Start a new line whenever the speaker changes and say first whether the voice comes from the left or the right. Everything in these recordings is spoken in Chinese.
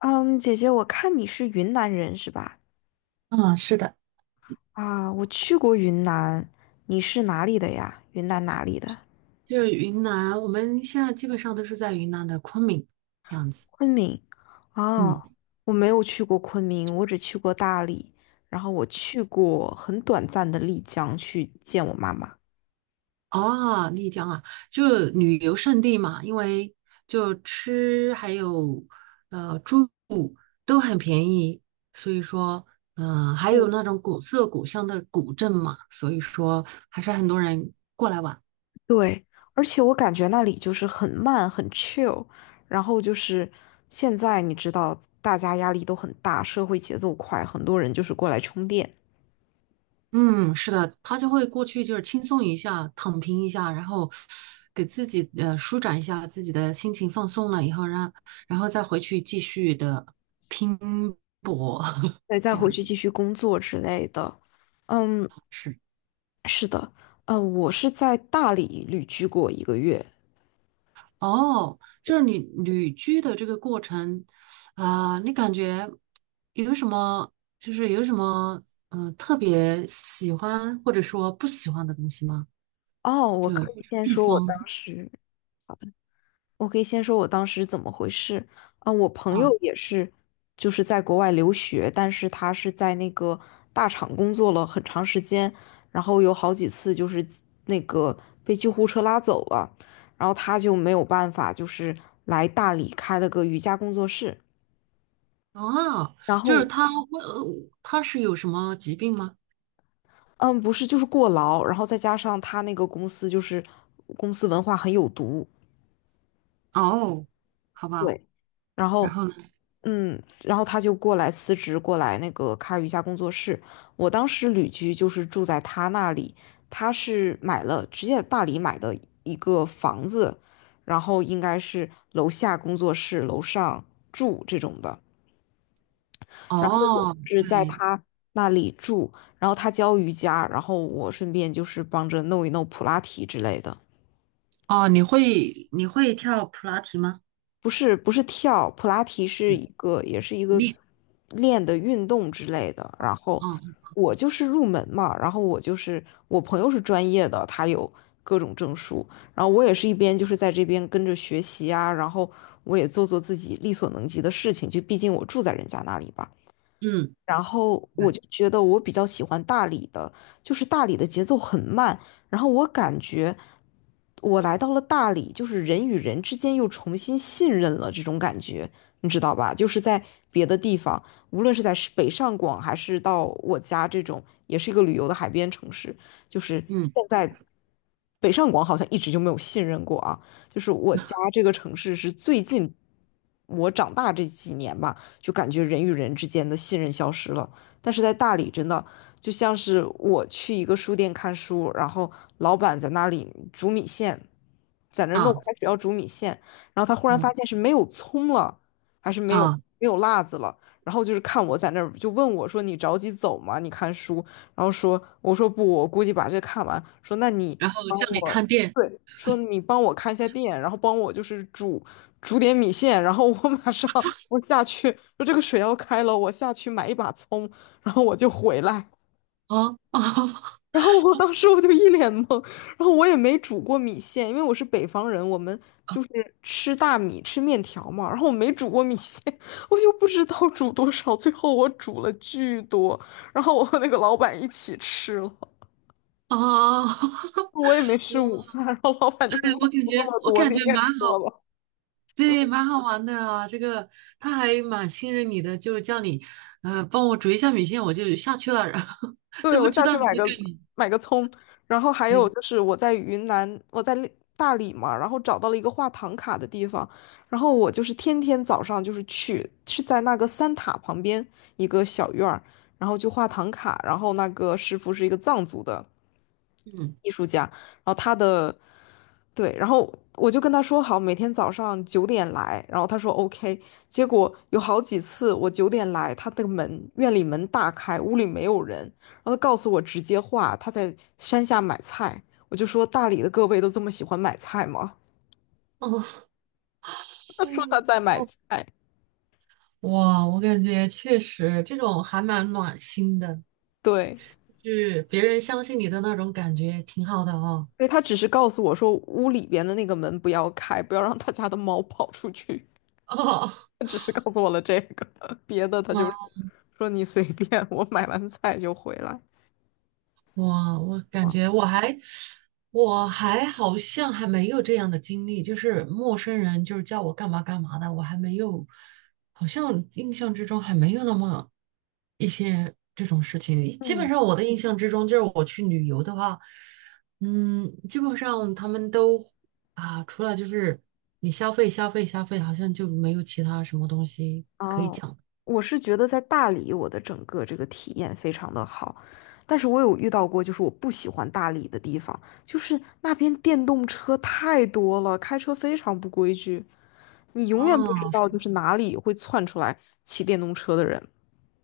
left: 嗯，姐姐，我看你是云南人是吧？
right: 嗯，是的，
left: 啊，我去过云南，你是哪里的呀？云南哪里的？
right: 就是云南，我们现在基本上都是在云南的昆明这样子。
left: 昆明。
right: 嗯
left: 哦，我没有去过昆明，我只去过大理，然后我去过很短暂的丽江去见我妈妈。
right: 哦，丽江啊，就旅游胜地嘛，因为就吃还有住都很便宜，所以说还
left: 嗯，
right: 有那种古色古香的古镇嘛，所以说还是很多人过来玩。
left: 对，而且我感觉那里就是很慢，很 chill，然后就是现在你知道，大家压力都很大，社会节奏快，很多人就是过来充电，
right: 嗯，是的，他就会过去就是轻松一下，躺平一下，然后给自己舒展一下自己的心情，放松了以后，然后再回去继续的拼搏，
left: 对，再
right: 这
left: 回
right: 样
left: 去
right: 子
left: 继续工作之类的。嗯，
right: 是。
left: 是的，我是在大理旅居过一个月。
right: 哦，就是你旅居的这个过程啊、你感觉有什么有什么特别喜欢或者说不喜欢的东西吗？
left: 哦，我
right: 就或
left: 可以
right: 者
left: 先
right: 地
left: 说我
right: 方
left: 当时，好的，我可以先说我当时怎么回事。啊、我朋友
right: 啊。
left: 也是，就是在国外留学，但是他是在那个大厂工作了很长时间，然后有好几次就是那个被救护车拉走了，然后他就没有办法，就是来大理开了个瑜伽工作室。
right: 哦，
left: 然
right: 就是
left: 后
right: 他问，他是有什么疾病吗？
left: 嗯，不是，就是过劳，然后再加上他那个公司就是公司文化很有毒，
right: 哦，好吧，
left: 对，然
right: 然
left: 后
right: 后呢？
left: 嗯，然后他就过来辞职，过来那个开瑜伽工作室。我当时旅居就是住在他那里，他是买了直接在大理买的一个房子，然后应该是楼下工作室，楼上住这种的。然后我
right: 哦，
left: 是在
right: 对。
left: 他那里住，然后他教瑜伽，然后我顺便就是帮着弄一弄普拉提之类的。
right: 哦，你会跳普拉提吗？
left: 不是跳，普拉提是一个
right: 你，
left: 练的运动之类的。然后
right: 哦。
left: 我就是入门嘛，然后我就是我朋友是专业的，他有各种证书，然后我也是一边就是在这边跟着学习啊，然后我也做做自己力所能及的事情，就毕竟我住在人家那里吧。
right: 嗯
left: 然后我就觉得我比较喜欢大理的，就是大理的节奏很慢，然后我感觉我来到了大理，就是人与人之间又重新信任了这种感觉，你知道吧？就是在别的地方，无论是在北上广还是到我家这种，也是一个旅游的海边城市，就是现
right: 嗯
left: 在北上广好像一直就没有信任过啊，就是我家这个城市是最近我长大这几年吧。就感觉人与人之间的信任消失了。但是在大理，真的就像是我去一个书店看书，然后老板在那里煮米线，在那儿弄开
right: 啊
left: 始要煮米线，然后他忽然发
right: 嗯
left: 现是没有葱了，还是没有
right: 啊，
left: 没有辣子了。然后就是看我在那儿，就问我说："你着急走吗？你看书。"然后说："我说不，我估计把这看完。"说："那你
right: 然后
left: 帮
right: 叫你
left: 我，
right: 看店。
left: 对，说你帮我看一下店，然后帮我就是煮点米线，然后我马上我下去，说这个水要开了，我下去买一把葱，然后我就回来。"
right: 哦哦
left: 然后我当时我就一脸懵，然后我也没煮过米线，因为我是北方人，我们就是吃大米吃面条嘛，然后我没煮过米线，我就不知道煮多少，最后我煮了巨多，然后我和那个老板一起吃了，
right: 哦，
left: 我也没吃
right: 我
left: 午饭，然后老板就
right: 哎，
left: 说你怎
right: 我
left: 么
right: 感
left: 煮这
right: 觉
left: 么
right: 我
left: 多，
right: 感
left: 你
right: 觉
left: 也
right: 蛮
left: 吃了
right: 好，
left: 吧。
right: 对，蛮好玩的啊。这个他还蛮信任你的，就是叫你，帮我煮一下米线，我就下去了，然后 都不知道你会干嘛。
left: 买个葱。然后还有
right: 对。
left: 就是我在云南，我在大理嘛，然后找到了一个画唐卡的地方，然后我就是天天早上就是去，是在那个三塔旁边一个小院儿，然后就画唐卡，然后那个师傅是一个藏族的
right: 嗯，
left: 艺术家，然后他的，对，然后我就跟他说好，每天早上九点来，然后他说 OK,结果有好几次我九点来，他的门，院里门大开，屋里没有人，然后他告诉我直接画，他在山下买菜。我就说大理的各位都这么喜欢买菜吗？他说他
right: 嗯，
left: 在买菜，
right: 哇，我感觉确实这种还蛮暖心的，
left: 对，
right: 就是别人相信你的那种感觉，挺好的哦。
left: 所以他只是告诉我说屋里边的那个门不要开，不要让他家的猫跑出去。他 只是告诉我了这个，别的他
right: 哦，
left: 就说你随便，我买完菜就回来。
right: 哇，我感
left: 哇，
right: 觉我还我还好像还没有这样的经历，就是陌生人就是叫我干嘛干嘛的，我还没有，好像印象之中还没有那么一些这种事情。基本
left: 嗯，
right: 上我的印象之中，就是我去旅游的话，嗯，基本上他们都啊，除了就是你消费消费消费，好像就没有其他什么东西。
left: 哦，我是觉得在大理，我的整个这个体验非常的好，但是我有遇到过，就是我不喜欢大理的地方，就是那边电动车太多了，开车非常不规矩，你永远不知
right: 啊。
left: 道就是哪里会窜出来骑电动车的人。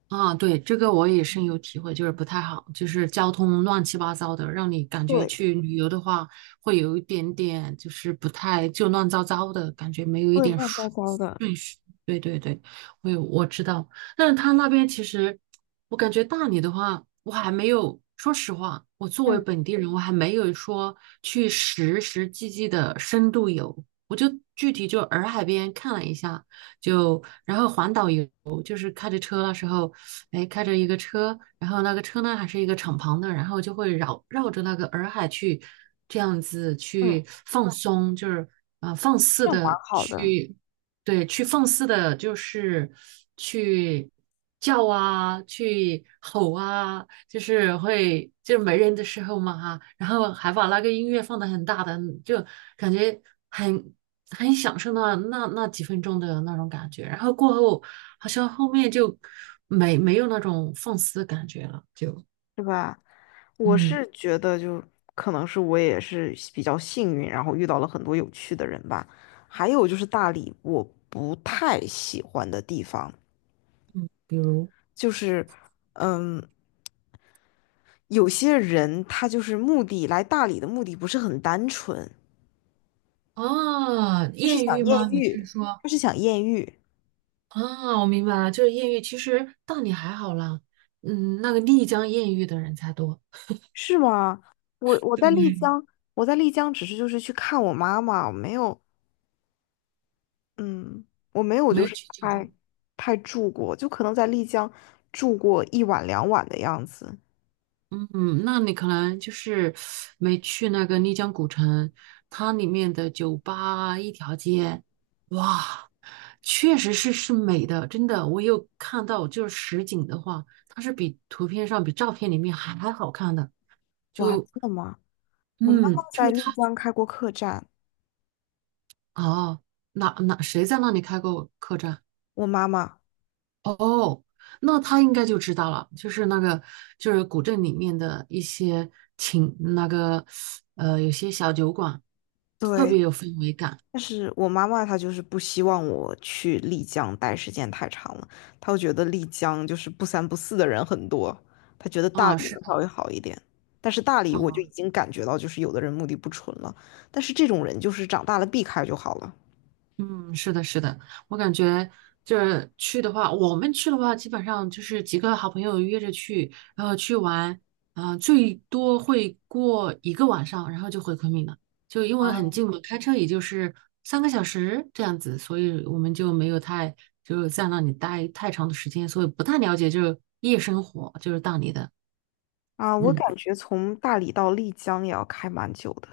right: 啊，对，这个我也深有体会，就是不太好，就是交通乱七八糟的，让你感觉
left: 对，
right: 去旅游的话，会有一点点就是不太就乱糟糟的感觉，没有一
left: 会
right: 点
left: 乱糟
right: 顺
left: 糟的。
right: 顺序。对对对，我知道，但是他那边其实，我感觉大理的话，我还没有，说实话，我作为
left: 嗯
right: 本地人，我还没有说去实实际际的深度游，我就具体就洱海边看了一下。就然后环岛游就是开着车那时候，哎，开着一个车，然后那个车呢还是一个敞篷的，然后就会绕着那个洱海去，这样子
left: 嗯，
right: 去放松，就是放肆
left: 这样蛮
right: 的
left: 好的，
right: 去，对，去放肆的，就是去叫啊，去吼啊，就是会就是没人的时候嘛哈，然后还把那个音乐放得很大的，就感觉很很享受那几分钟的那种感觉，然后过后。好像后面就没有那种放肆的感觉了，就
left: 是吧？我
right: 嗯。
left: 是觉得就可能是我也是比较幸运，然后遇到了很多有趣的人吧。还有就是大理，我不太喜欢的地方
right: 比如，
left: 就是，嗯，有些人他就是目的来大理的目的不是很单纯，
right: 啊，
left: 他是
right: 艳
left: 想
right: 遇
left: 艳
right: 吗？你是
left: 遇，
right: 说
left: 他是想艳遇，
right: 啊？我明白了，就是艳遇。其实大理还好啦，嗯，那个丽江艳遇的人才多，
left: 是吗？我
right: 对
left: 在
right: 不
left: 丽
right: 对，
left: 江，我在丽江只是就是去看我妈妈，没有嗯，我没有，
right: 没
left: 就
right: 有
left: 是
right: 去酒宫。
left: 太住过，就可能在丽江住过一晚两晚的样子。
right: 嗯，那你可能就是没去那个丽江古城，它里面的酒吧一条街。哇。确实是是美的，真的，我有看到，就是实景的话，它是比图片上、比照片里面还还好看的。
left: 哇，真的吗？我妈
right: 嗯，
left: 妈
right: 就
left: 在
right: 是
left: 丽
right: 它。
left: 江开过客栈，
right: 哦，谁在那里开过客栈？
left: 我妈妈，
right: 哦，那他应该就知道了，就是那个就是古镇里面的一些情，那个有些小酒馆特
left: 对，
right: 别有氛围感。
left: 但是我妈妈她就是不希望我去丽江待时间太长了，她会觉得丽江就是不三不四的人很多，她觉得大
right: 啊，
left: 理
right: 是
left: 能稍
right: 的。
left: 微好一点。但是大理我就已
right: 啊。
left: 经感觉到，就是有的人目的不纯了，但是这种人就是长大了避开就好了。
right: 嗯，是的，是的，我感觉就是去的话，我们去的话，基本上就是几个好朋友约着去，然后去玩，啊、最多会过一个晚上，然后就回昆明了，就因为很近嘛，开车也就是三个小时这样子，所以我们就没有太就是在那里待太长的时间，所以不太了解就是夜生活，就是大理的。
left: 啊，我
right: 嗯。
left: 感觉从大理到丽江也要开蛮久的。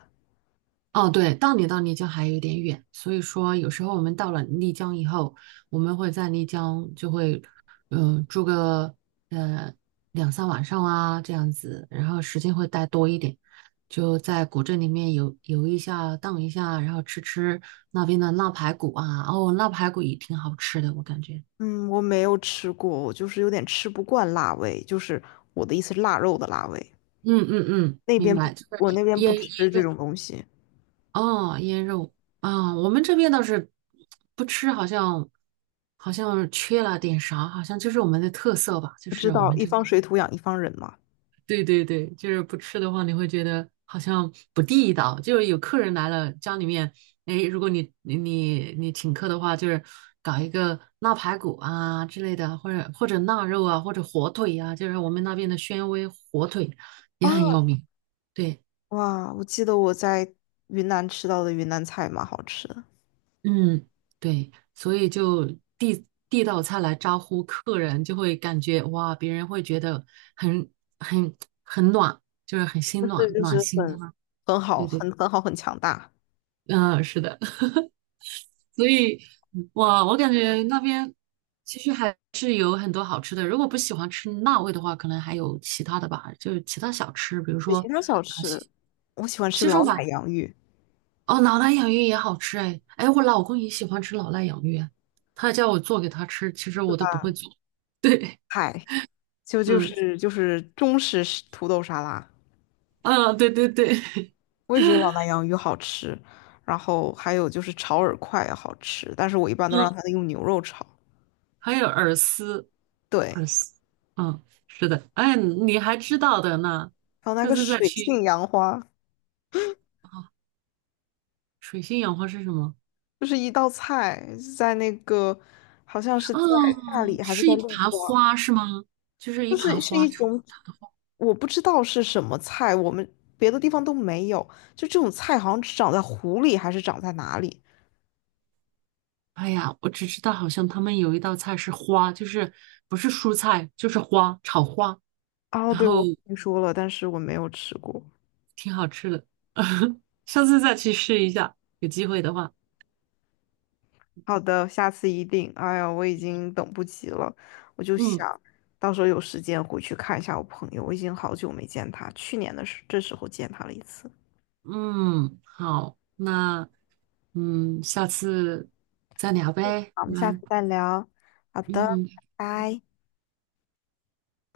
right: 哦，对，到你到丽江还有一点远，所以说有时候我们到了丽江以后，我们会在丽江就会，住个呃两三晚上啊这样子，然后时间会待多一点，就在古镇里面游游一下、荡一下，然后吃吃那边的腊排骨啊，哦，腊排骨也挺好吃的，我感觉。
left: 嗯，我没有吃过，我就是有点吃不惯辣味，就是我的意思是腊肉的辣味。
right: 嗯嗯嗯，
left: 那
right: 明
left: 边不，
right: 白，就是
left: 我那边不
right: 腌
left: 吃这种东西。
right: 哦，腌肉啊，我们这边倒是不吃，好像好像缺了点啥，好像就是我们的特色吧，就
left: 不知
right: 是我
left: 道
right: 们
left: 一
right: 这
left: 方
right: 边，
left: 水土养一方人嘛。
right: 对对对，就是不吃的话，你会觉得好像不地道。就是有客人来了，家里面，哎，如果你请客的话，就是搞一个腊排骨啊之类的，或者或者腊肉啊，或者火腿啊，就是我们那边的宣威火腿也很有
left: 啊，
right: 名。对。
left: 哇，我记得我在云南吃到的云南菜蛮好吃的，
right: 嗯，对，所以就递道菜来招呼客人，就会感觉哇，别人会觉得很很很暖，就是很心
left: 就是
right: 暖
left: 就是
right: 暖心的
left: 很
right: 嘛。对对，
left: 很好，很强大。
right: 嗯，是的，所以哇，我感觉那边其实还是有很多好吃的。如果不喜欢吃辣味的话，可能还有其他的吧，就是其他小吃，比如
left: 对，其
right: 说
left: 他小
right: 啊西
left: 吃，我喜欢吃
right: 西双
left: 老
right: 版
left: 奶洋芋，
right: 哦，老腊养芋也好吃哎，哎，我老公也喜欢吃老腊养芋，他叫我做给他吃，其实
left: 对
right: 我都不
left: 吧？
right: 会做。对。
left: 嗨，就就
right: 嗯，
left: 是就是中式是土豆沙拉。
right: 啊，对对对。
left: 我也觉得老南洋鱼好吃，然后还有就是炒饵块也好吃，但是我一般 都
right: 嗯，
left: 让他用牛肉炒。
right: 还有耳丝，耳
left: 对，
right: 丝，嗯，是的，哎，你还知道的呢，
left: 还有那
right: 下
left: 个
right: 次再
left: 水性
right: 去
left: 杨花，
right: 啊。水性杨花是什么？
left: 就是一道菜，在那个好像是在大
right: 嗯，
left: 理还是
right: 是
left: 在
right: 一
left: 陆
right: 盘
left: 家，
right: 花是吗？就是一
left: 就
right: 盘
left: 是是
right: 花
left: 一
right: 炒。
left: 种我不知道是什么菜，我们别的地方都没有，就这种菜好像只长在湖里还是长在哪里。
right: 哎呀，我只知道好像他们有一道菜是花，就是不是蔬菜，就是花，炒花。
left: 哦，
right: 然
left: 对，
right: 后
left: 我听说了，但是我没有吃过。
right: 挺好吃的，下次再去试一下，有机会的话。
left: 好的，下次一定。哎呀，我已经等不及了，我就
right: 嗯
left: 想到时候有时间回去看一下我朋友，我已经好久没见他，去年的这时候见他了一次。
right: 嗯，好，那嗯，下次再聊呗，
left: 好，我
right: 我
left: 们下
right: 们
left: 次再聊。好的，
right: 嗯。
left: 拜拜。